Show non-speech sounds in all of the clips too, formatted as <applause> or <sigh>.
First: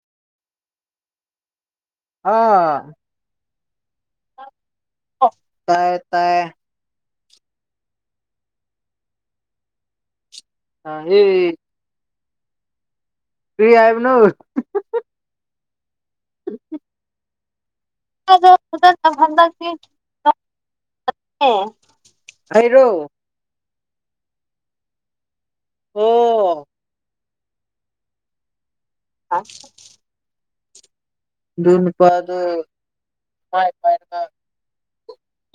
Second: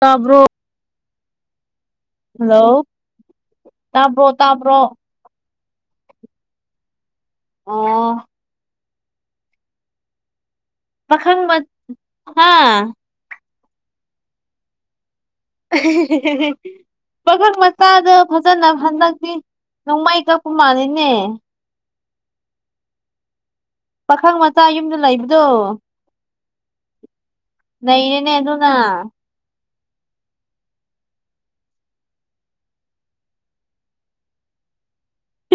ꯇꯥꯕ꯭ꯔꯣ ꯍꯜꯂꯣ ꯑꯥ ꯇꯥꯕ꯭ꯔꯣ ꯇꯥꯕ꯭ꯔꯣ ꯇꯥꯏ ꯇꯥꯏ ꯑꯣ ꯄꯥꯈꯪ ꯑꯦ ꯃ ꯍꯥꯥ ꯐ꯭ꯔꯤ ꯍꯥꯏꯥꯏꯕ ꯅꯣ <unintelligible> ꯄꯈꯛ ꯃꯆꯥꯗ ꯑꯗꯣ ꯐꯖꯅ ꯍꯟꯗꯛꯇꯤ ꯍꯟꯗꯛꯇꯤꯅꯦ ꯅꯣꯡꯃꯥꯏ ꯀꯛꯄ ꯃꯥꯜꯂꯤꯅꯦ ꯍꯩꯔꯣ ꯄꯥꯈꯪ ꯃꯆꯥ ꯌꯨꯝꯗ ꯂꯩꯕꯗꯣ ꯑꯣ ꯅꯩꯔꯦꯅꯦ ꯑꯗꯨꯅ <unintelligible> ꯅꯨꯄꯥ ꯑꯗꯨ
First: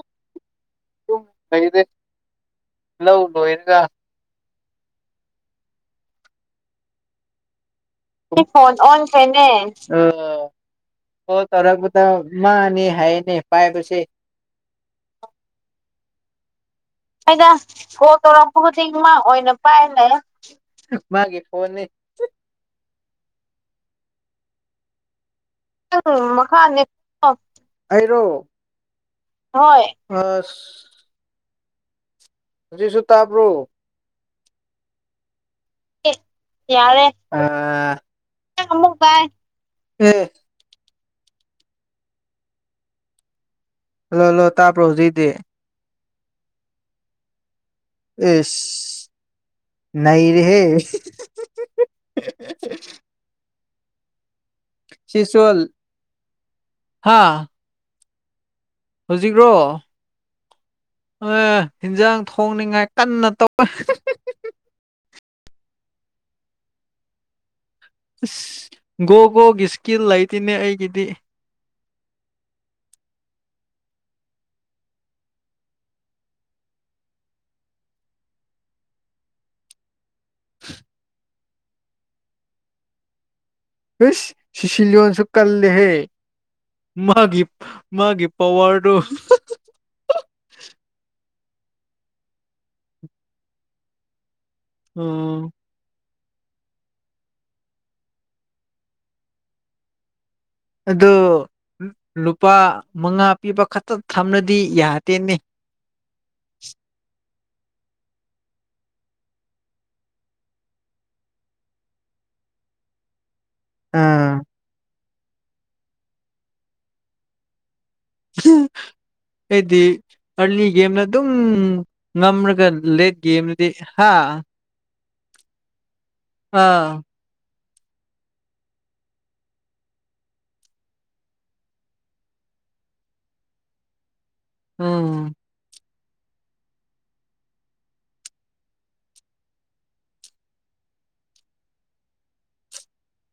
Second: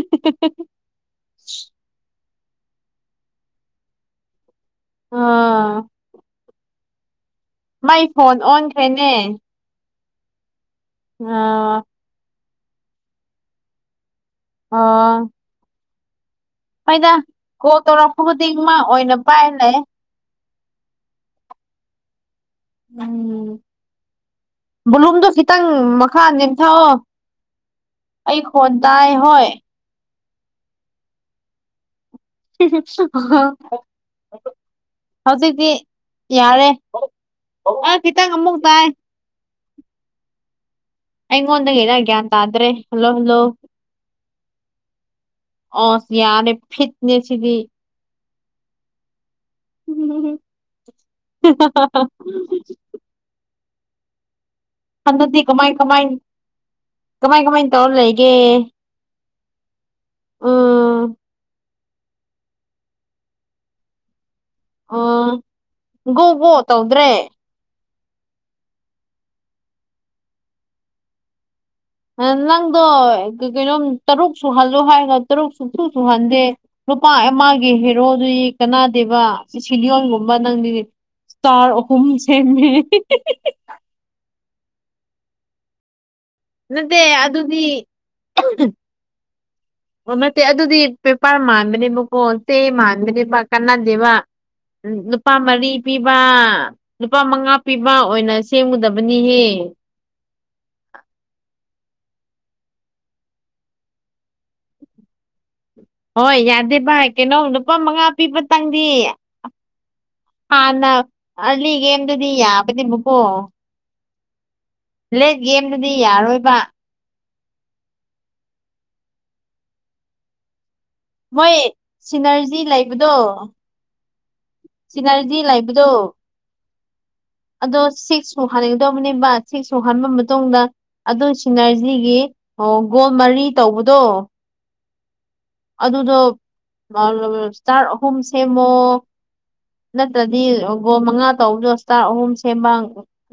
<unintelligible> <unintelligible> ꯑꯑ ꯐꯣꯟ ꯁꯤ ꯈꯣꯟ ꯑꯣꯟ ꯑꯣꯟꯈ꯭ꯔꯦꯅꯦ ꯈ꯭ꯔꯦꯅꯦ ꯑꯣ ꯐꯣꯟ ꯑꯥ ꯇꯧꯔꯄꯇ ꯃꯥꯅꯤ ꯍꯥꯏꯅꯦ ꯄꯥꯏ ꯄꯁꯦ ꯑꯣ ꯑꯩꯅ ꯀꯣꯜ ꯐꯣꯟ ꯇꯧꯔꯛꯄ ꯈꯨꯗꯤꯡ ꯇꯧꯔꯛꯄꯕꯨꯗꯤꯡ ꯃꯥ ꯑꯣꯏꯅ ꯄꯥꯏꯔ ꯄꯥꯏ ꯂꯩ ꯃꯥꯒꯤ ꯐꯣꯟꯅꯤ ꯎꯝ ꯐꯣꯂꯨꯝꯗꯣ ꯈꯤꯠꯗ ꯈꯤꯇꯪ ꯅꯪ ꯃꯈꯥ ꯃꯈꯥꯅꯦ ꯅꯦꯝꯊꯑꯣ ꯑꯩꯔꯣ ꯑꯩ ꯈꯣꯟ ꯇꯥꯏ ꯍꯣꯏ ꯑꯁ ꯍꯧꯖꯤꯛꯁꯨ ꯇꯥꯕ꯭ꯔꯣ ꯍꯧꯖꯤꯛꯇꯤ ꯌꯥꯔꯦ ꯑ ꯈꯤꯇꯪ ꯑꯃꯨꯛ ꯇꯥꯏ <unintelligible> ꯑꯩꯉꯣꯟꯗꯒꯤꯗꯥ ꯒ꯭ꯌꯥꯟ ꯇꯥꯗ꯭ꯔꯦ ꯍꯜꯂꯣ ꯍꯜꯂꯣ ꯍꯜꯂꯣ ꯇꯥ ꯄ꯭ꯔꯣ ꯍꯧꯖꯤꯗꯦ ꯑ ꯌꯥꯔꯦ ꯐꯤꯠꯅꯦꯁꯤꯗꯤ ꯏꯁ ꯅꯩꯔꯦ ꯍꯦ <unintelligible> ꯍꯟꯗꯛꯇꯤ ꯁꯤꯆꯣꯜ ꯀꯃꯥꯏ ꯀꯃꯥꯏ ꯀꯃꯥꯏ ꯀꯃꯥꯏ ꯇꯧꯔ ꯂꯩꯒꯦ ꯍꯧꯖꯤꯛ꯭ꯔꯣ ꯎꯝ ꯑꯦ ꯍꯟꯖꯥꯡ ꯊꯣꯡꯅꯤꯉꯥꯏ ꯀꯟꯅ ꯇꯧ ꯑꯣ ꯕꯣ ꯇꯧꯗ꯭ꯔꯦ ꯑꯁ ꯒꯣ ꯕꯣꯒꯤ ꯏꯁꯀꯤꯜ ꯂꯩꯇꯅꯦ ꯑꯩꯒꯤꯗꯤ ꯅꯪꯗꯣ ꯀꯩꯅꯣꯝ ꯇꯔꯨꯛ ꯁꯨꯍꯜꯂꯣ ꯍꯥꯏꯔꯒ ꯇꯔꯨꯛ ꯁꯨꯡꯁꯨꯨ ꯁꯨꯍꯟꯗꯦ ꯂꯨꯄꯥ ꯑꯃꯒꯤ ꯍꯦꯔꯣꯗꯨꯏ ꯀꯅꯥꯗꯦꯕ ꯁꯤꯁꯤꯂꯤꯌꯣꯟꯒꯨꯝ ꯅꯪꯗꯤ ꯏꯁꯇꯥꯔ ꯑꯍꯨꯝ ꯁꯦꯝꯃꯦ ꯏꯁ ꯁꯤꯁꯤꯂꯤꯟꯁꯨ ꯀꯜꯂꯦꯍꯦ ꯅꯠꯇꯦ ꯃꯥꯒꯤ ꯑꯗꯨꯗꯤ ꯃꯥꯒꯤ ꯄꯋꯥꯔꯗꯣ ꯑꯣ ꯅꯠꯇꯦ ꯑꯗꯨꯗꯤ ꯄꯦꯄꯔ ꯃꯥꯟꯗꯅꯦꯕꯀꯣ ꯆꯦ ꯃꯥꯟꯗꯅꯦꯕ ꯀꯥꯟꯅꯗꯦꯕ ꯎꯝ ꯅꯨꯄꯥ ꯃꯔꯤ ꯄꯤꯕ ꯂꯨꯄꯥ ꯃꯉꯥ ꯄꯤꯕ ꯑꯣꯏꯅ ꯁꯦꯝꯒꯗꯕꯅꯤꯍꯦ ꯑꯗꯣ ꯂꯨꯄꯥ ꯃꯉꯥ ꯄꯤꯕ ꯈꯛꯇ ꯊꯝꯂꯗꯤ ꯌꯥꯗꯦꯅꯦ ꯍꯣꯏ ꯌꯥꯗꯦ ꯚꯥꯏ ꯀꯩꯅꯣ ꯂꯨꯄꯥ ꯃꯉꯥ ꯄꯤꯕꯇꯪꯗꯤ ꯍꯥꯟꯅ ꯑꯔꯂꯤꯒꯦꯝꯗꯨꯗꯤ ꯌꯥꯕꯅꯦꯕꯀꯣ ꯑꯥ ꯂꯦꯠ ꯒꯦꯝꯗꯗꯤ ꯌꯥꯔꯣꯏꯕ ꯑꯩꯗꯤ ꯍꯔꯂꯤ ꯀꯦꯝ ꯑꯗꯨꯝ ꯃꯣꯏ ꯁꯤꯅꯔꯖꯤ ꯉꯝꯔꯒ ꯂꯦꯛ ꯒꯦꯝꯗꯨꯗꯤ ꯍꯥ ꯆꯅꯔꯤꯗꯤ ꯂꯩꯕꯗꯣ ꯑꯥ ꯑꯗꯣ ꯁꯤꯛꯁ ꯁꯨꯍꯟꯒꯗꯧꯕꯅꯦꯕ ꯁꯤꯛꯁ ꯁꯨ ꯍꯟꯕ ꯃꯇꯨꯡꯗ ꯑꯗꯨ ꯁꯤꯅꯔꯖꯤꯒꯤ ꯑꯣ ꯒꯣꯜ ꯃꯔꯤ ꯇꯧꯕꯗꯣ ꯑꯣꯝ ꯑꯗꯨꯗꯣ ꯁ꯭ꯇꯥꯔ ꯑꯍꯨꯝ ꯁꯦꯝꯃꯣ ꯅꯠꯇ꯭ꯔꯗꯤ ꯒꯣ ꯃꯉꯥ ꯇꯧꯕꯗꯣ ꯏꯁꯇꯥꯔ ꯑꯍꯨꯝ ꯁꯦꯝꯕ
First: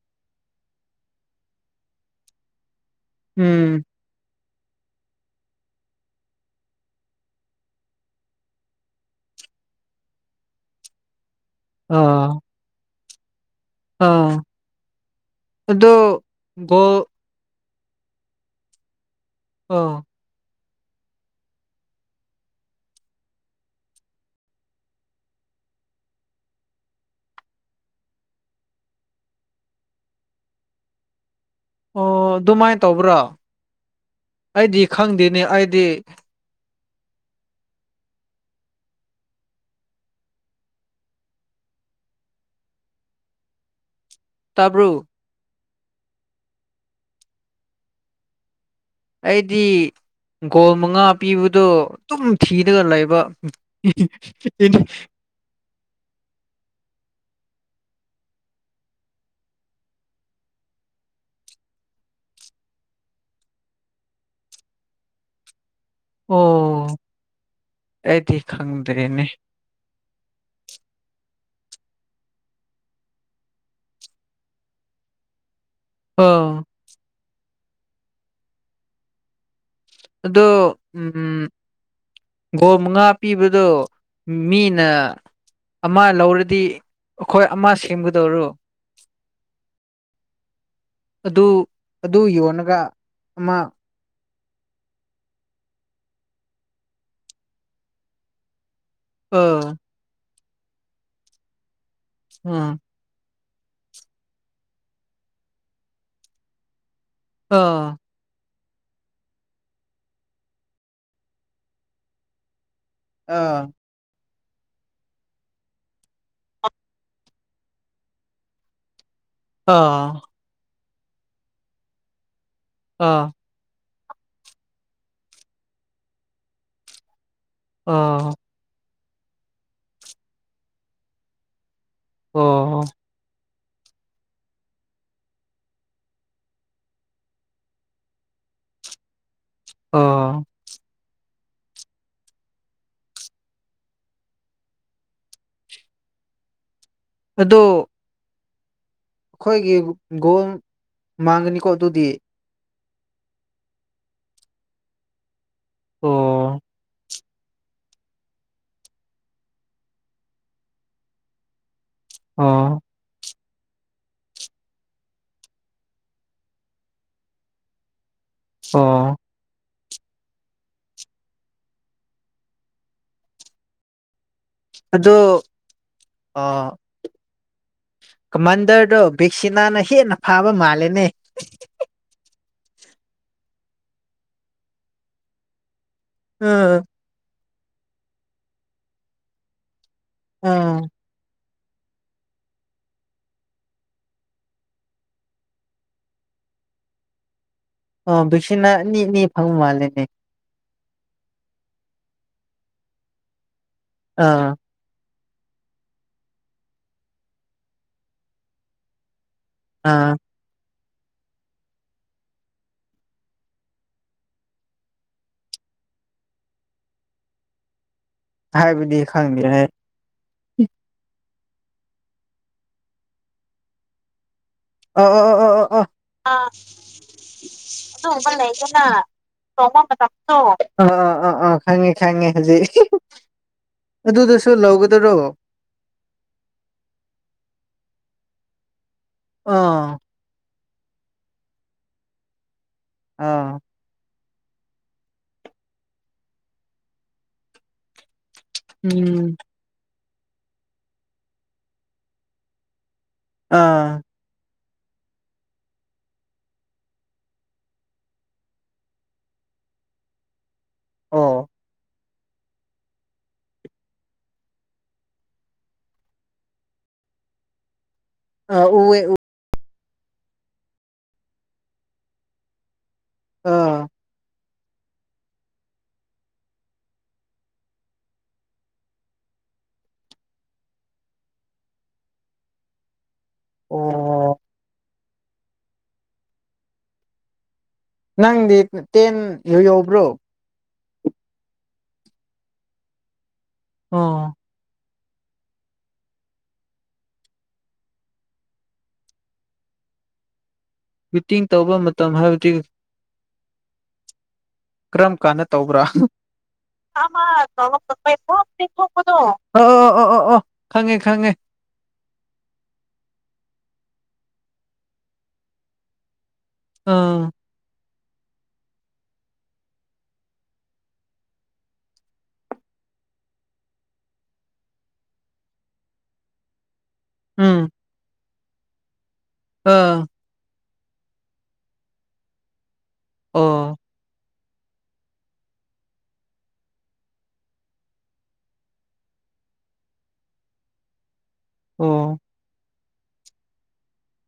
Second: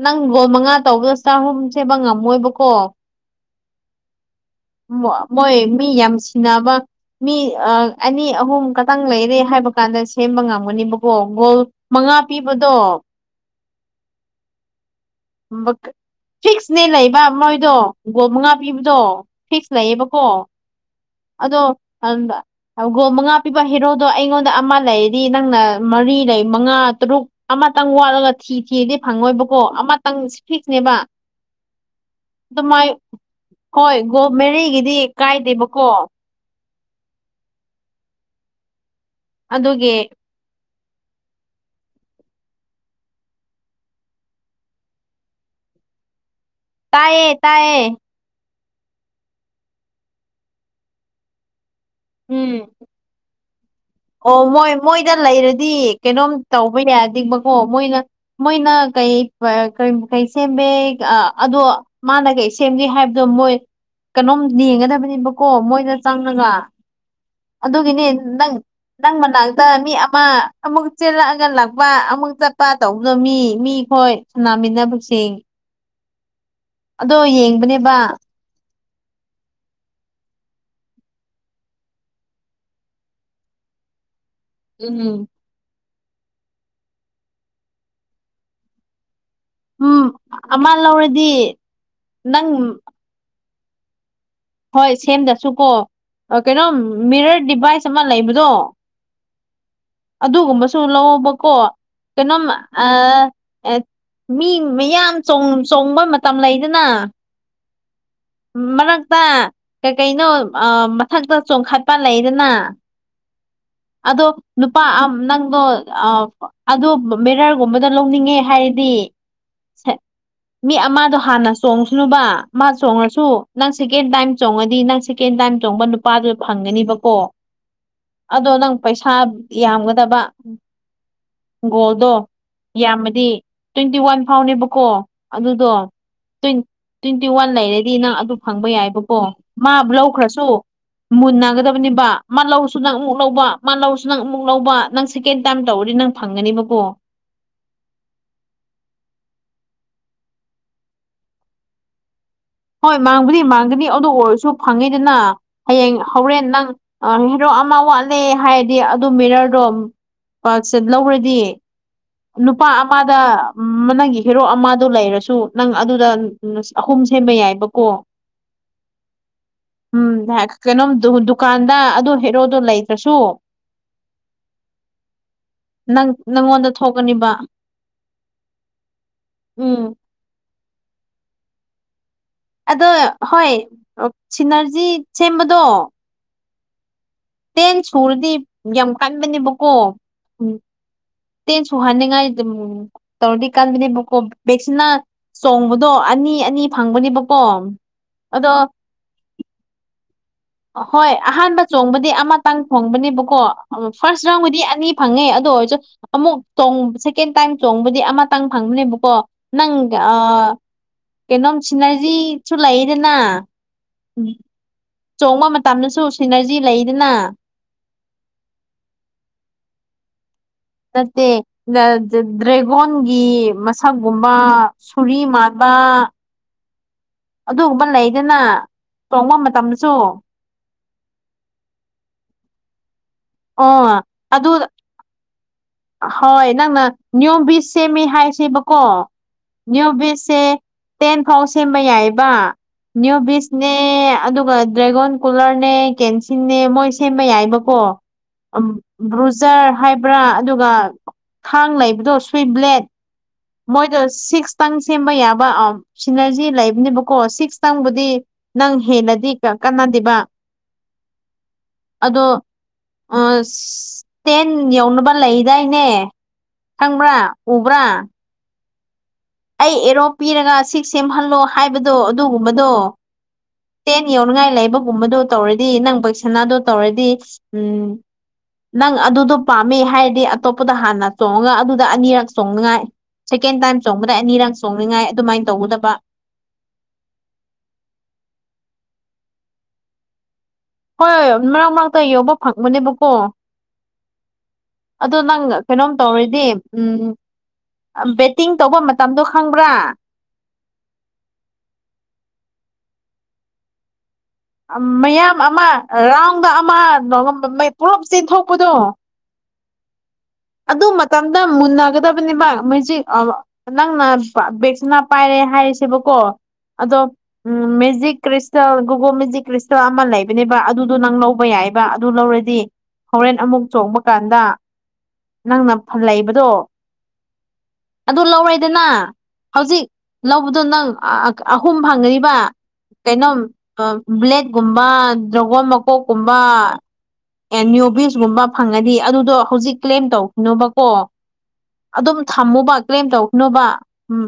ꯅꯪ ꯒꫭꯜ ꯃꯉꯥ ꯇꯧꯕꯗ ꯁ꯭ꯇꯥꯔ ꯑꯍꯨꯝ ꯁꯦꯝꯕ ꯉꯝꯃꯣꯏꯕꯀꯣ ꯎꯝ ꯃꯣꯏ ꯃꯤ ꯌꯥꯝ ꯁꯤꯟꯅꯅꯕ ꯃꯤ ꯑꯅꯤ ꯑꯍꯨꯝ ꯈꯇꯪ ꯂꯩꯔꯦ ꯍꯥꯏꯕ ꯀꯥꯟꯗ ꯁꯦꯝꯕ ꯉꯝꯒꯅꯤꯕꯀꯣ ꯒꯣꯜ ꯃꯉꯥ ꯑꯥ ꯄꯤꯕꯗꯣ ꯑꯥ ꯑꯗꯣ ꯐꯤꯛꯁꯅꯦ ꯒꯣꯜ ꯂꯩꯕ ꯃꯣꯏꯗꯣ ꯒꯣꯜ ꯃꯉꯥ ꯄꯤꯕꯗꯣ ꯐꯤꯛꯁ ꯑꯥ ꯂꯩꯌꯦꯕꯀꯣ ꯑꯗꯣ ꯍꯗ ꯑꯒꯣꯜ ꯃꯉꯥ ꯄꯤꯕ ꯍꯦꯔꯣꯗꯣ ꯑꯩꯉꯣꯟꯗ ꯑꯃ ꯂꯩꯗꯤ ꯅꯪꯅ ꯃꯔꯤ ꯂꯩ ꯃꯉꯥ ꯇꯔꯨꯛ ꯑꯃꯇꯪ ꯋꯥꯠꯂꯒ ꯊꯤ ꯊꯤꯗꯤ ꯐꯪꯉꯣꯏꯕꯀꯣ ꯑꯃꯇꯪ ꯐꯤꯛꯁꯅꯦꯕ ꯑꯣ ꯑꯗꯨꯃꯥꯏꯅ ꯑꯗꯨꯃꯥꯏ ꯇꯧꯕ꯭ꯔꯥ ꯍꯣꯏ ꯒꯣ ꯑꯩꯗꯤ ꯃꯦꯔꯤꯦꯒꯤꯗꯤ ꯈꯪꯗꯦꯅꯦ ꯑꯩꯗꯤ ꯀꯥꯏꯗꯦꯕꯀꯣ ꯑꯗꯨꯒꯤ ꯇꯥꯕ꯭ꯔꯨ ꯇꯥꯏꯌꯦ ꯇꯥꯏꯌꯦ ꯑꯩꯗꯤ ꯒꯣꯜ ꯃꯉꯥ ꯄꯤꯕꯗꯣ ꯑꯗꯨꯝ ꯎꯝ ꯊꯤꯔꯒ ꯂꯩꯕ ꯑꯣ ꯃꯣꯏ ꯃꯣꯏꯗ ꯂꯩꯔꯗꯤ ꯀꯩꯅꯣꯝ ꯇꯧꯕ ꯌꯥꯗꯤꯕꯀꯣ ꯃꯣꯏꯅ ꯃꯣꯏꯅ ꯀꯩ ꯀꯩ ꯁꯦꯝꯃꯦ ꯑꯗꯣ ꯃꯥꯅ ꯀꯩ ꯁꯦꯝꯒꯦ ꯍꯥꯏꯕꯗꯣ ꯃꯣꯏ ꯀꯩꯅꯣꯝ ꯌꯦꯡꯒꯗꯕꯅꯦꯕꯀꯣ ꯃꯣꯏꯅ ꯑꯣ ꯆꯪꯔꯒ ꯑꯗꯨꯒꯤꯅꯤ ꯑꯩꯗꯤ ꯅꯪ ꯅꯪ ꯈꯪꯗ꯭ꯔꯦꯅꯦ ꯃꯅꯥꯛ ꯃꯤ ꯑꯃ ꯑꯃꯨꯛ ꯆꯦꯜꯂꯛꯑꯒ ꯂꯥꯛꯄ ꯑꯃꯨꯛ ꯆꯠꯄ ꯇꯧꯕꯗꯣ ꯃꯤ ꯃꯤ ꯈꯣꯏ ꯅꯃꯤꯅꯥꯁꯤꯡ ꯑꯣ ꯑꯗꯣ ꯌꯦꯡꯕꯅꯦꯕ ꯑꯗꯣ ꯎꯝ ꯒꯣꯜ ꯃꯉꯥ ꯄꯤꯕꯗꯣ ꯃꯤꯅ ꯎꯝ ꯑꯃ ꯂꯧꯔꯗꯤ ꯑꯩꯈꯣꯏ ꯑꯃ ꯁꯦꯝꯒꯗꯧꯔꯣ ꯎꯝ ꯑꯃ ꯂꯧꯔꯗꯤ ꯑꯗꯨ ꯑꯗꯨ ꯅꯪ ꯌꯣꯟꯂꯒ ꯑꯃ ꯍꯣꯏ ꯁꯦꯝꯗꯁꯨꯀꯣ ꯀꯩꯅꯣꯝ ꯃꯤꯔꯔ ꯗꯤꯚꯥꯏꯁ ꯑꯃ ꯂꯩꯕꯗꯣ ꯑꯣ ꯑꯗꯨꯒꯨꯝꯕꯁꯨ ꯂꯧꯑꯣꯕꯀꯣ ꯀꯩꯅꯣꯝ ꯑꯥ ꯑ ꯑꯦ ꯃꯤ ꯃꯌꯥꯝ ꯆꫭꯡ ꯆꯣꯡꯕ ꯃꯇꯝ ꯂꯩꯗꯅ ꯑ ꯃ ꯄꯥ ꯀꯩ ꯀꯩꯅꯣ ꯃꯊꯛꯇ ꯆꯣꯡꯈꯠꯄ ꯂꯩꯗꯅ ꯑꯥ ꯑꯗꯣ ꯅꯨꯄꯥ ꯅꯪꯗꯣ ꯑꯗꯨ ꯃꯦꯔꯔꯒꯨꯝꯕꯗꯨ ꯂꯧꯅꯤꯡꯉꯦ ꯍꯥꯏꯔ ꯔꯤ ꯑ ꯃꯤ ꯑꯃꯗꯣ ꯍꯥꯟꯅ ꯆꯣꯡꯉꯁꯅꯨꯕ ꯃꯥ ꯆꯣꯡꯉꯁꯨ ꯑꯥ ꯅꯪ ꯁꯦꯀꯦꯟ ꯇꯥꯏꯝ ꯆꯣꯡꯉꯗꯤ ꯅꯪ ꯁꯦꯀꯦꯟ ꯇꯥꯏꯝ ꯆꯣꯡꯕ ꯅꯨꯄꯥꯗꯨ ꯐꯪꯒꯅꯤꯕꯀꯣ ꯑ ꯑꯗꯣ ꯅꯪ ꯄꯩꯁꯥ ꯌꯥꯝꯒꯗꯕ ꯒꯣꯜꯗꯣ ꯑꯣ ꯌꯥꯃꯗꯤ ꯇ꯭ꯋꯦꯟꯇꯤ ꯋꯥꯟ ꯐꯥꯎꯅꯦꯕꯀꯣ ꯑꯗꯨꯗꯣ꯭ ꯇ꯭ꯋꯦꯟꯇꯤ ꯋꯥꯟ ꯂꯩꯔꯗꯤ ꯅꯪ ꯑꯗꯨ ꯐꯪꯕ ꯌꯥꯏꯕꯀꯣ ꯃꯥ ꯑꯣ ꯂꯧꯈ꯭ꯔꯁꯨ ꯃꯨꯟꯅꯒꯗꯕꯅꯦꯕ ꯃꯥ ꯂꯧꯁꯨ ꯅꯪ ꯑꯃꯨꯛ ꯂꯧꯕ ꯃꯥ ꯂꯧꯁꯨ ꯅꯪ ꯑꯃꯨꯛ ꯂꯧꯕ ꯅꯪ ꯁꯦꯀꯦꯟ ꯇꯥꯏꯝ ꯇꯧꯔꯔꯤ ꯅꯪ ꯐꯪꯒꯅꯦꯕꯀꯣ ꯑꯗꯣ ꯑꯩꯈꯣꯏꯒꯤ ꯒꯣꯜ ꯃꯥꯡꯒꯅꯤꯀꯣ ꯑꯗꯨꯗꯤ ꯍꯣꯏ ꯃꯥꯡꯕꯨꯗꯤ ꯃꯥꯡꯒꯗꯤ ꯑꯗꯨ ꯑꯣꯏꯔꯁꯨ ꯐꯪꯉꯤꯗꯅ ꯍꯌꯦꯡ ꯍꯣꯔꯦꯟ ꯑꯣ ꯅꯪ ꯑ ꯍꯦꯔꯣꯛ ꯑꯃ ꯋꯥꯠꯂꯦ ꯍꯥꯏꯔꯗꯤ ꯑꯗꯨ ꯃꯦꯔꯔꯗꯣ ꯂꯧꯈꯔꯗꯤ ꯅꯨꯄꯥ ꯑꯣ ꯑꯃꯗ ꯎꯝ ꯅꯪꯒꯤ ꯍꯦꯔꯣ ꯑꯃꯗꯨ ꯂꯩꯔꯁꯨ ꯅꯪ ꯑꯗꯨꯗ ꯑꯍꯨꯝ ꯁꯦꯝꯕ ꯌꯥꯏꯕꯀꯣ <inaudible> ꯑ ꯎꯝ ꯀꯩꯅꯣꯝ ꯗꯨꯀꯥꯟꯗ ꯑꯗꯨ ꯍꯦꯔꯣꯗꯣ ꯂꯩꯇ꯭ꯔꯁꯨ ꯑꯗꯣ ꯅꯪ ꯅꯪꯉꯣꯟꯗ ꯑ ꯊꯣꯛꯀꯅꯤꯕ ꯀꯃꯥꯟꯗꯔꯗꯣ ꯕꯦꯛꯁꯤꯅꯥꯅ ꯎꯝ ꯍꯦꯟꯅ ꯐꯥꯕ ꯃꯥꯜꯂꯦꯅꯦ ꯑꯗꯣ ꯍꯣꯏ ꯁꯤꯅꯔꯖꯤ ꯁꯦꯝꯕꯗꯣ ꯎꯝ ꯇꯦꯟ ꯁꯨꯔꯗꯤ ꯌꯥꯝ ꯀꯟꯕꯅꯦꯕꯀꯣ ꯑ ꯇꯦꯟꯁꯨꯨꯍꯅꯤꯡꯉꯥꯏ ꯇꯧꯔꯗꯤ ꯀꯥꯟꯗꯅꯦꯕꯀꯣ ꯕꯦꯛꯁꯤꯅ ꯆꯣꯡꯕꯗꯣ ꯑꯅꯤ ꯑꯅꯤ ꯐꯪꯕꯅꯦꯕꯀꯣ ꯑꯣ ꯑꯗꯣ ꯕꯤꯁꯤꯅ ꯅꯤ ꯑꯅꯤ ꯐꯪ ꯃꯥꯂꯦꯅꯦ ꯍꯣꯏ ꯑꯍꯥꯟꯕ ꯆꯣꯡꯕꯗꯤ ꯑꯃꯇꯪ ꯊꯣꯡꯕꯅꯦꯕꯀꯣ ꯐꯥꯔꯁ ꯑꯥ ꯔꯥꯎꯟꯒꯤꯗꯤ ꯑꯅꯤ ꯐꯪꯉꯦ ꯑꯗꯨ ꯑꯣꯏꯔꯁꯨ ꯑꯃꯨꯛ ꯆꯣꯡꯕꯁꯦ ꯁꯦꯀꯦꯟ ꯇꯥꯏꯝ ꯆꯣꯡꯕꯗꯤ ꯑꯃꯇꯪ ꯐꯪꯕꯅꯦꯕꯀꯣ ꯅꯪ ꯑ ꯑꯥ ꯀꯩꯅꯣꯝ ꯁꯤꯅꯔꯖꯤꯁꯨ ꯂꯩꯗꯅ ꯎꯝ ꯆꯣꯡꯕ ꯃꯇꯝꯗꯁꯨ ꯁꯤꯅꯔꯖꯤ ꯂꯩꯗꯅ ꯍꯥꯏꯕꯗꯤ ꯈꯪꯗꯦꯍ ꯅꯠꯇꯦ ꯗ꯭ꯔꯦꯒꯣꯟꯒꯤ ꯃꯁꯛꯒꯨꯝꯕ ꯆꯔꯤ ꯃꯥꯛꯕ ꯑ ꯑꯗꯨꯝꯕ ꯂꯩꯗꯅ ꯂꯩꯗꯅ ꯆꯣꯡꯕ ꯆꫭꯡꯕ ꯃꯇꯝꯗꯁꯨ ꯃꯇꯝꯗꯣ ꯑꯥ ꯑꯥ ꯑꯥ ꯑꯥ ꯈꯪꯉꯦ ꯈꯪꯉꯦ ꯍꯧꯖꯤꯛ ꯑꯣ ꯑꯗꯨꯗꯨꯁꯨ ꯑꯗꯨ ꯂꯧꯒꯗꯔꯣ ꯍꯣꯏ ꯅꯪꯅ ꯅꯤꯌꯣꯝ ꯕꯤꯁ ꯁꯦꯝꯃꯤ ꯍꯥꯏꯁꯦꯕꯀꯣ ꯅꯤꯌꯣ ꯑꯥ ꯕꯤꯁꯁꯦ ꯇꯦꯟ ꯐꯥꯎ ꯁꯦꯝꯕ ꯌꯥꯏꯑꯕ ꯅ꯭ꯌꯨ ꯕꯤꯁꯅꯦ ꯑꯥ ꯅꯦ ꯑꯗꯨꯒ ꯗ꯭ꯔꯦꯒꯣꯟ ꯀꯨꯂꯔꯅꯦ ꯀꯦꯟꯁꯤꯟꯅꯦ ꯃꯣꯏ ꯁꯦꯝꯕ ꯌꯥꯏꯕꯀꯣ ꯕ꯭ꯔꯨꯖꯔ ꯍꯥꯏꯕ꯭ꯔꯥ ꯑꯗꯨꯒ ꯊꯥꯡ ꯂꯩꯕꯗꯣ ꯁ꯭ꯨꯋꯤꯠ ꯕ꯭ꯂꯦꯠ ꯃꯣꯏꯗꯣ ꯑꯥ ꯁꯤꯛꯁꯇꯪ ꯁꯦꯝꯕ ꯌꯥꯕ ꯑ ꯁꯤꯅꯔꯖꯤ ꯂꯩꯕꯅꯦꯕꯀꯣ ꯁꯤꯛꯁꯇꯪꯕꯨꯗꯤ ꯅꯪ ꯍꯦꯟꯅꯗꯤ ꯀꯥꯟꯅꯗꯦꯕ ꯑꯥ ꯑꯗꯣ ꯇꯦꯟ ꯌꯧꯅꯕ ꯂꯩꯗꯥꯏꯅꯦ ꯈꯪꯕ꯭ꯔꯥ ꯎꯕ꯭ꯔꯥ ꯑ ꯎ ꯑꯩ ꯑꯦꯔꯣ ꯄꯤꯔꯒ ꯁꯤ ꯁꯦꯝꯍꯜꯂꯣ ꯍꯥꯏꯕꯗꯣ ꯑꯗꯨꯒꯨꯝꯕꯗꯣ ꯑꯥ ꯇꯦꯟ ꯌꯧꯅꯤꯡꯉꯥꯏ ꯂꯩꯕ ꯒꯨꯝꯕꯗꯣ ꯇꯧꯔꯗꯤ ꯅꯪ ꯄꯩꯁꯅꯥꯗꯣ ꯇꯧꯔꯗꯤ ꯎꯝ ꯅꯪ ꯑꯗꯨꯗꯣ ꯄꯥꯝꯃꯦ ꯍꯥꯏꯔꯗꯤ ꯑꯇꯣꯞꯄꯗ ꯍꯥꯟꯅ ꯆꯣꯡꯉꯒ ꯑꯗꯨꯗ ꯑꯅꯤꯔꯛ ꯆꯣꯡꯅꯉꯥꯏ ꯁꯦꯀꯦꯟ ꯇꯥꯏꯝ ꯆꯣꯡꯕꯗ ꯑꯣ ꯑꯅꯤꯔꯛ ꯆꯣꯡꯅꯤꯡꯉꯥꯏ ꯑꯗꯨꯃꯥꯏꯅ ꯇꯧꯒꯗꯕ ꯅꯪꯗꯤ ꯇꯦꯟ ꯌꯣ- ꯌꯧꯕ꯭ꯔꯣ ꯍꯣꯏ ꯃꯔꯛ-ꯃꯔꯛꯇ ꯌꯧꯕ ꯐꯪꯕꯅꯦꯕꯀꯣ ꯑꯣ ꯑꯗꯣ ꯅꯪ ꯀꯩꯅꯣꯝ ꯇꯧꯔꯤꯗꯤ ꯎꯝ ꯕꯦꯠꯇꯤꯡ ꯇꯧꯕ ꯃꯇꯝꯗꯣ ꯈꯪꯕ꯭ꯔꯥ ꯃꯤꯇꯤꯡ ꯇꯧꯕ ꯃꯇꯝ ꯍꯥꯏꯕꯗꯤ ꯀꯔꯝ ꯃꯌꯥꯝ ꯀꯥꯟꯅ ꯇꯧꯕ꯭ꯔꯥ ꯑꯃ ꯔꯥꯎꯟꯗ ꯑꯃ ꯄꯨꯂꯞ <unintelligible> ꯆꯦꯟꯊꯣꯛꯄꯗꯣ ꯊꯣꯛꯄꯗꯣ ꯑꯣ ꯑꯣ ꯑꯣ ꯑꯣ ꯑꯣ ꯑꯗꯨ ꯈꯪꯉꯦ ꯈꯪꯉꯦ ꯃꯇꯝꯗ ꯃꯨꯟꯅꯒꯗꯕꯅꯦꯕ ꯃꯦꯖꯤꯛ ꯑꯥ ꯅꯪꯅ ꯕꯦꯛꯁꯤꯅ ꯄꯥꯏꯔꯦ ꯍꯥꯏꯔꯦꯁꯦꯕꯀꯣ ꯑꯗꯣ ꯑꯥ ꯎꯝ magic crystal GO-GO magic crystal ꯑꯃ ꯂꯩꯕꯅꯦꯕ ꯑꯗꯨꯗꯨꯣ ꯅꯪ ꯂꯧꯕ ꯌꯥꯏꯕ ꯑꯗꯨ ꯂꯧꯔꯥꯗꯤ ꯍꯣꯔꯦꯟ ꯑꯃꯨꯛ ꯆꯣꯡꯕ ꯀꯥꯟꯗ ꯅꯪꯅ ꯐꯟ ꯂꯩꯕꯗꯣ ꯎꯝ ꯑꯗꯨ ꯂꯧꯔꯦꯗꯅ ꯍꯧꯖꯤꯛ ꯑꯥ ꯂꯧꯕꯗꯣ ꯅꯪ ꯑꯥ-ꯑꯍꯨꯝ ꯐꯪꯀꯅꯤꯕ ꯀꯩꯅꯣꯝ ꯑꯣ ꯕ꯭ꯂꯦꯠ ꯒꯨꯝꯕ ꯗ꯭ꯔꯒꯣꯟ ꯃꯀꯣꯛꯀꯨꯝꯕ ꯑꯦꯅ꯭ꯌꯨꯕꯤꯁ ꯒꯨꯝꯕ ꯐꯪꯉꯥꯗꯤ ꯑꯗꯨꯗꯣ ꯍꯧꯖꯤꯛ ꯀ꯭ꯂꯦꯝ ꯇꯧꯈꯤꯅꯣꯕꯀꯣ ꯑꯗꯨꯝ ꯑꯣ ꯊꯝꯃꯨꯕ ꯀ꯭ꯂꯦꯝ ꯇꯧꯈꯤꯅꯨꯕ ꯎꯝ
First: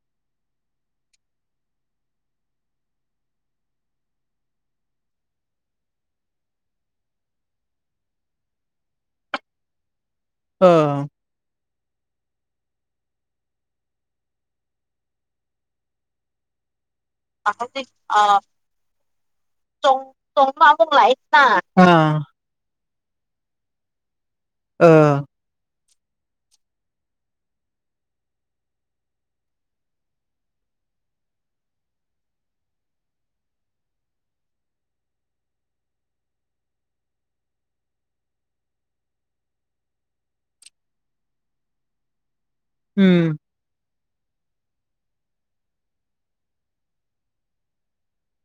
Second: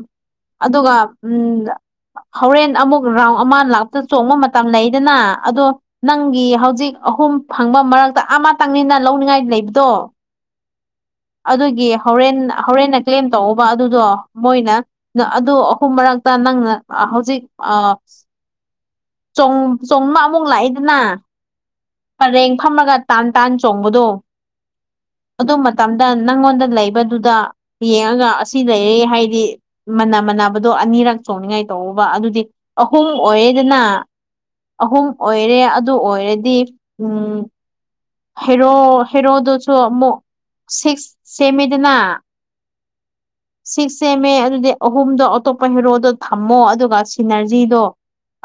ꯑꯗꯨꯒ ꯎꯝ ꯍꯣꯔꯦꯟ ꯑꯃꯨꯛ ꯔꯥꯎꯟ ꯑꯃ ꯂꯥꯛꯕ ꯃꯇꯝꯗ ꯆꯣꯡꯕ ꯃꯇꯝ ꯂꯩꯗꯅ ꯑꯗꯣ ꯅꯪꯒꯤ ꯍꯧꯖꯤꯛ ꯑꯍꯨꯝ ꯐꯪꯕ ꯃꯔꯛꯇ ꯑꯃꯇꯪꯅꯤꯅ ꯂꯧꯅꯤꯡꯉꯥꯏ ꯂꯩꯕꯗꯣ ꯑꯥ ꯑꯗꯨꯒꯤ ꯍꯧꯔꯦꯟ-ꯍꯧꯔꯦꯟꯅ ꯀ꯭ꯂꯦꯝ ꯇꯧꯋꯣꯕ ꯑꯗꯨꯗꯣ ꯃꯣꯏꯅ ꯑꯗꯨ ꯑꯍꯨꯝ ꯃꯔꯛꯇ ꯅꯪꯅ ꯍꯧꯖꯤꯛ ꯑꯁꯟꯇꯤꯁ ꯑꯥ ꯆꯣꯡ-ꯆꯣꯡꯕ ꯑꯃꯨꯛ ꯂꯥꯛꯏꯗꯅ ꯇꯥ ꯑꯥ ꯇ꯭ꯔꯦꯡ ꯐꯝꯃꯥꯒ ꯇꯥꯟ-ꯇꯥꯟ ꯆꯣꯡꯕꯗꯣ ꯑ ꯑꯗꯨ ꯃꯇꯝꯗ ꯅꯪꯉꯣꯟꯗ ꯂꯩꯕꯗꯨꯗ ꯌꯦꯡꯉꯒ ꯑꯁꯤ ꯂꯩꯔꯦ ꯍꯥꯏꯗꯤ ꯃꯅ ꯃꯥꯟꯅꯕꯗꯣ ꯑꯅꯤꯔꯛ ꯆꯣꯡꯅꯤꯡꯉꯥꯏ ꯇꯧꯑꯣꯕ ꯑꯗꯨꯗꯤ ꯑꯍꯨꯝ ꯑꯣꯏꯌꯦꯗꯅ ꯑꯍꯨꯝ ꯑꯣꯏꯔꯦ ꯑꯗꯨ ꯑꯣꯏꯔꯗꯤ ꯎꯝ ꯍꯦꯔꯣ ꯍꯦꯔꯣꯗꯨꯁꯨ ꯑꯃꯨꯛ ꯁꯤꯛꯁ ꯁꯦꯝꯃꯤꯗꯅ ꯎꯝ ꯁꯤ ꯁꯦꯝꯃꯦ ꯑꯗꯨꯗꯤ ꯑꯍꯨꯝꯗꯣ ꯑꯇꯣꯞꯄ ꯍꯦꯔꯣꯗꯣ ꯊꯝꯃꯣ ꯑꯗꯨꯒ ꯁꯤꯅꯔꯖꯤꯗꯣ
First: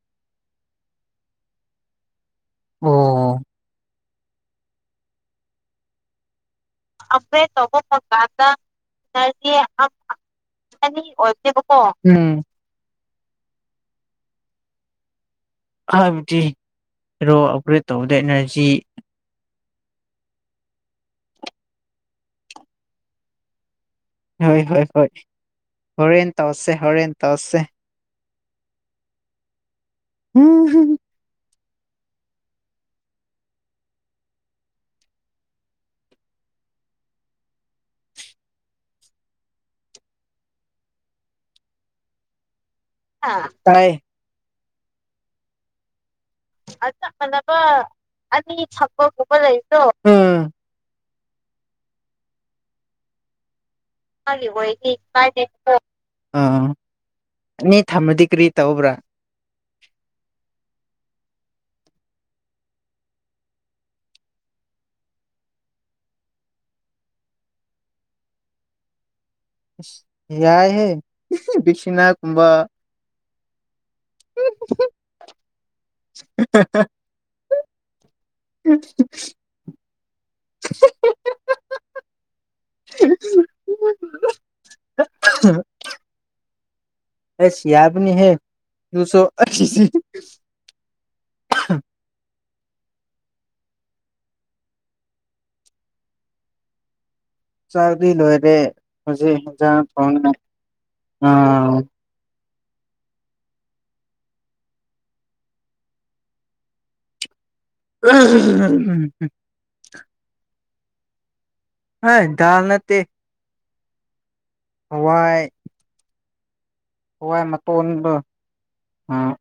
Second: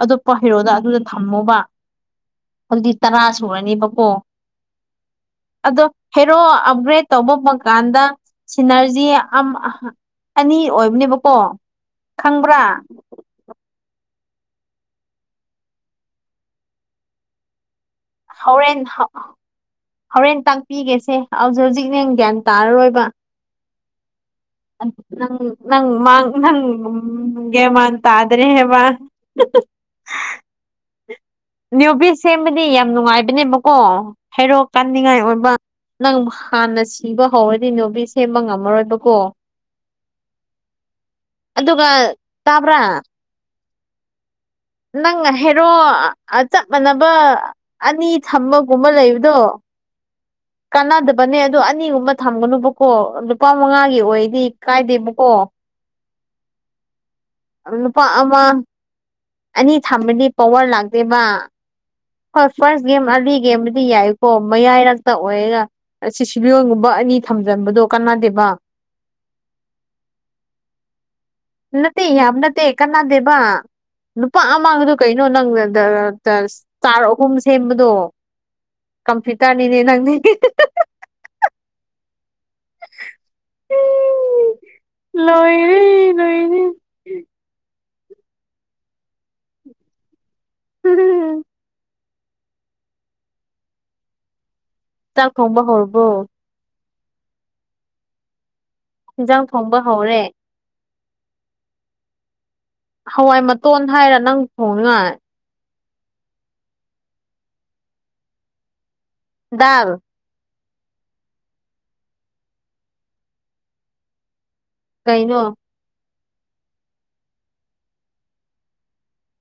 ꯑꯇꯣꯞꯄ ꯍꯦꯔꯣꯗ ꯑꯗꯨꯗ ꯊꯝꯃꯣꯕ ꯍꯧꯖꯤꯛꯇꯤ ꯇꯔꯥ ꯑꯣ ꯁꯨꯔꯥꯅꯦꯕꯀꯣ ꯑꯗꯣ ꯍꯦꯔꯣ ꯑꯞꯒ꯭ꯔꯦꯗ ꯇꯧꯕ ꯐꯪꯀꯥꯟꯗ ꯁꯤꯅꯔꯖꯤ ꯏꯅꯔꯖꯤ ꯑꯃ ꯑꯅꯤ ꯑꯣꯏꯕꯅꯤꯕꯀꯣ ꯑꯣꯏꯕꯅꯦꯕꯀꯣ ꯎꯝ ꯈꯪꯕ꯭ꯔꯥ ꯑꯗꯨꯕꯨꯗꯤ ꯍꯦꯔꯣ ꯑꯞꯒ꯭ꯔꯦꯠ ꯍꯣꯔꯦꯟ ꯍꯣꯔꯦꯟ ꯇꯥꯛꯄꯤꯒꯦꯁꯦ ꯍꯧꯖꯤꯛ ꯍꯧꯖꯤꯛ ꯅꯪ ꯒ꯭ꯌꯥꯟ ꯇꯥꯔꯔꯣꯏꯕ ꯍꯣꯏ ꯍꯣꯏ ꯍꯣꯏ ꯅꯪ- ꯅꯪ ꯃꯥꯡ ꯍꯣꯔꯦꯟ ꯅꯪ ꯇꯧꯁꯦ ꯍꯣꯔꯦꯟ ꯇꯧꯁꯦ ꯒꯦꯟꯃꯥꯟ ꯇꯥꯗ꯭ꯔꯦ ꯍꯦꯕꯥ ꯎꯝ ꯍꯨꯝ ꯅꯤꯎ ꯕꯤꯁ ꯁꯦꯝꯕꯗꯤ ꯌꯥꯝ ꯅꯨꯡꯉꯥꯏꯕꯅꯦꯕꯀꯣ ꯍꯩꯔꯣꯛ ꯀꯟꯅꯤꯡꯉꯥꯏ ꯑꯣꯏꯕ ꯅꯪ ꯍꯥꯟꯅ ꯁꯤꯕ ꯍꯧꯔꯥꯗꯤ ꯅꯤꯎꯃꯤꯁ ꯁꯦꯝꯕ ꯉꯝꯃꯥꯔꯣꯏꯕꯀꯣ ꯑꯗꯨꯒ ꯇꯥꯕ꯭ꯔꯥ ꯇꯥꯏ ꯅꯪꯅ ꯍꯥꯏꯦꯔꯣ ꯆꯞ ꯃꯥꯟꯅꯕ ꯑꯅꯤ ꯊꯝꯕꯒꯨꯝꯕ ꯂꯩꯕꯗꯣ ꯑꯗꯣ ꯎꯝ ꯀꯥꯟꯅꯗꯕꯅꯦ ꯑꯗꯣ ꯑꯅꯤꯒꯨꯝꯕ ꯊꯝꯒꯅꯨꯕꯀꯣ ꯂꯨꯄꯥ ꯃꯉꯥꯒꯤ ꯑꯣꯏꯗꯤ ꯃꯥꯒꯤ ꯀꯥꯏꯗꯦꯕꯀꯣ ꯀꯥꯏꯗꯦ ꯑꯥ ꯑꯅꯤ ꯂꯨꯄꯥ ꯊꯝꯃꯗꯤ ꯑꯃ ꯀꯔꯤ ꯇꯧꯕ꯭ꯔꯥ ꯑꯅꯤ ꯊꯝꯃꯥꯗꯤ ꯄꯥꯋꯥꯔ ꯂꯥꯛꯇꯦꯕ ꯐꯥꯔꯁ ꯐ꯭ꯔꯁ ꯒꯦꯝ ꯑꯔꯂꯤ ꯒꯦꯝꯕꯨꯗꯤ ꯌꯥꯏꯌꯦꯀꯣ ꯃꯌꯥꯏꯔꯛꯇ ꯑꯣꯏꯔꯒ ꯑꯁꯤ ꯁꯤꯁꯤꯂꯤꯌꯣꯟꯟꯒꯨꯝꯕ ꯑꯅꯤ ꯊꯝꯖꯟꯕꯗꯣ ꯀꯅꯥꯗꯦꯕ ꯌꯥꯏꯌꯦ ꯕꯤꯛ ꯌꯥꯇꯦ ꯌꯥꯕ ꯅꯠꯇꯦ ꯀꯥꯟꯅꯗꯦꯕ ꯂꯨꯄꯥ ꯑꯃꯥꯗꯣ ꯀꯩꯅꯣ ꯅꯪ ꯆꯥꯔ ꯑꯍꯨꯝ ꯁꯦꯝꯕꯗꯣ ꯀꯝꯐ꯭ꯌꯨꯇ꯭ꯔꯅꯤꯅꯦ ꯅꯪꯅꯤ ꯑꯦ ꯂꯣꯏꯔꯦ ꯂꯣꯏꯔꯦ ꯑꯁ ꯌꯥꯕꯅꯤ ꯍꯦ ꯅꯪꯁꯨ ꯑꯁꯤ ꯎꯝ ꯆꯥꯛ ꯊꯣꯡꯕ ꯍꯧꯔꯥꯕꯣ ꯆꯥꯛꯗꯤ ꯂꯣꯏꯔꯦ ꯍꯧꯖꯤꯛ ꯏꯟꯖꯥꯡ ꯊꯣꯡꯕ ꯍꯟꯖꯥꯡ ꯍꯧꯔꯦ ꯊꯣꯡꯅ ꯑꯥ ꯍꯋꯥꯏ ꯃꯇꯣꯟ ꯍꯥꯏꯔꯥ ꯅꯪ ꯊꯣꯡꯉꯥꯏ <unintelligible> ꯗꯥꯜ ꯑ ꯗꯥꯜ ꯅꯠꯇꯦ ꯀꯩꯅꯣ ꯍꯥꯋꯥꯏ ꯍꯋꯥꯏ ꯃꯇꯣꯟꯕ ꯑꯥ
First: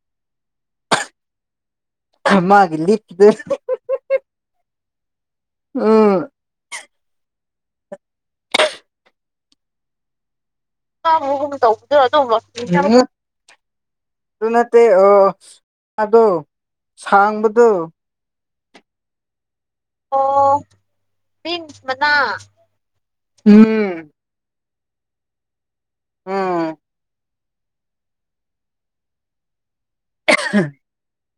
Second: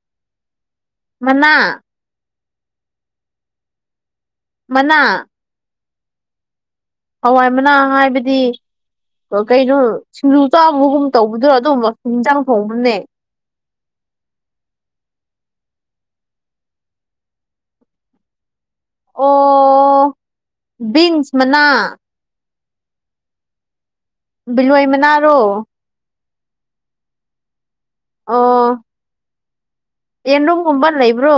ꯃꯅꯥ ꯃꯥꯒꯤ ꯂꯤꯛ <unintelligible> ꯃꯅꯥ ꯎꯝ ꯍꯋꯥꯏ ꯃꯅꯥ ꯍꯥꯏꯕꯗꯤ ꯀꯩꯅꯣ ꯁꯤꯡꯖꯨ ꯆꯥꯝꯕꯒꯨꯝ ꯇꯧꯕꯗꯨ ꯑꯗꯨꯝꯕ ꯏꯟꯖꯥꯡ ꯊꯣꯡꯕꯅꯦ ꯑꯗꯨ ꯅꯠꯇꯦ ꯑꯣ ꯑꯗꯣ ꯁꯥꯡꯕꯗꯣ ꯑꯣ ꯑꯣ ꯕꯤꯟꯁ ꯃꯅꯥ ꯎꯝ ꯕꯤꯜꯂꯣꯏ ꯃꯅꯥꯔꯣ ꯑꯣ ꯑꯑ ꯌꯦꯟꯅꯨꯝꯒꯨꯝꯕ ꯂꯩꯕ꯭ꯔꯣ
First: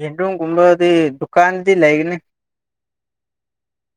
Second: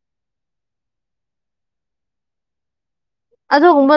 ꯌꯦꯟꯗꯣꯡꯒꯨꯝꯕꯗꯤ ꯗꯨꯀꯥꯟꯗꯤ ꯂꯩꯒꯅꯤ ꯑꯗꯨ ꯒꯨꯝꯕ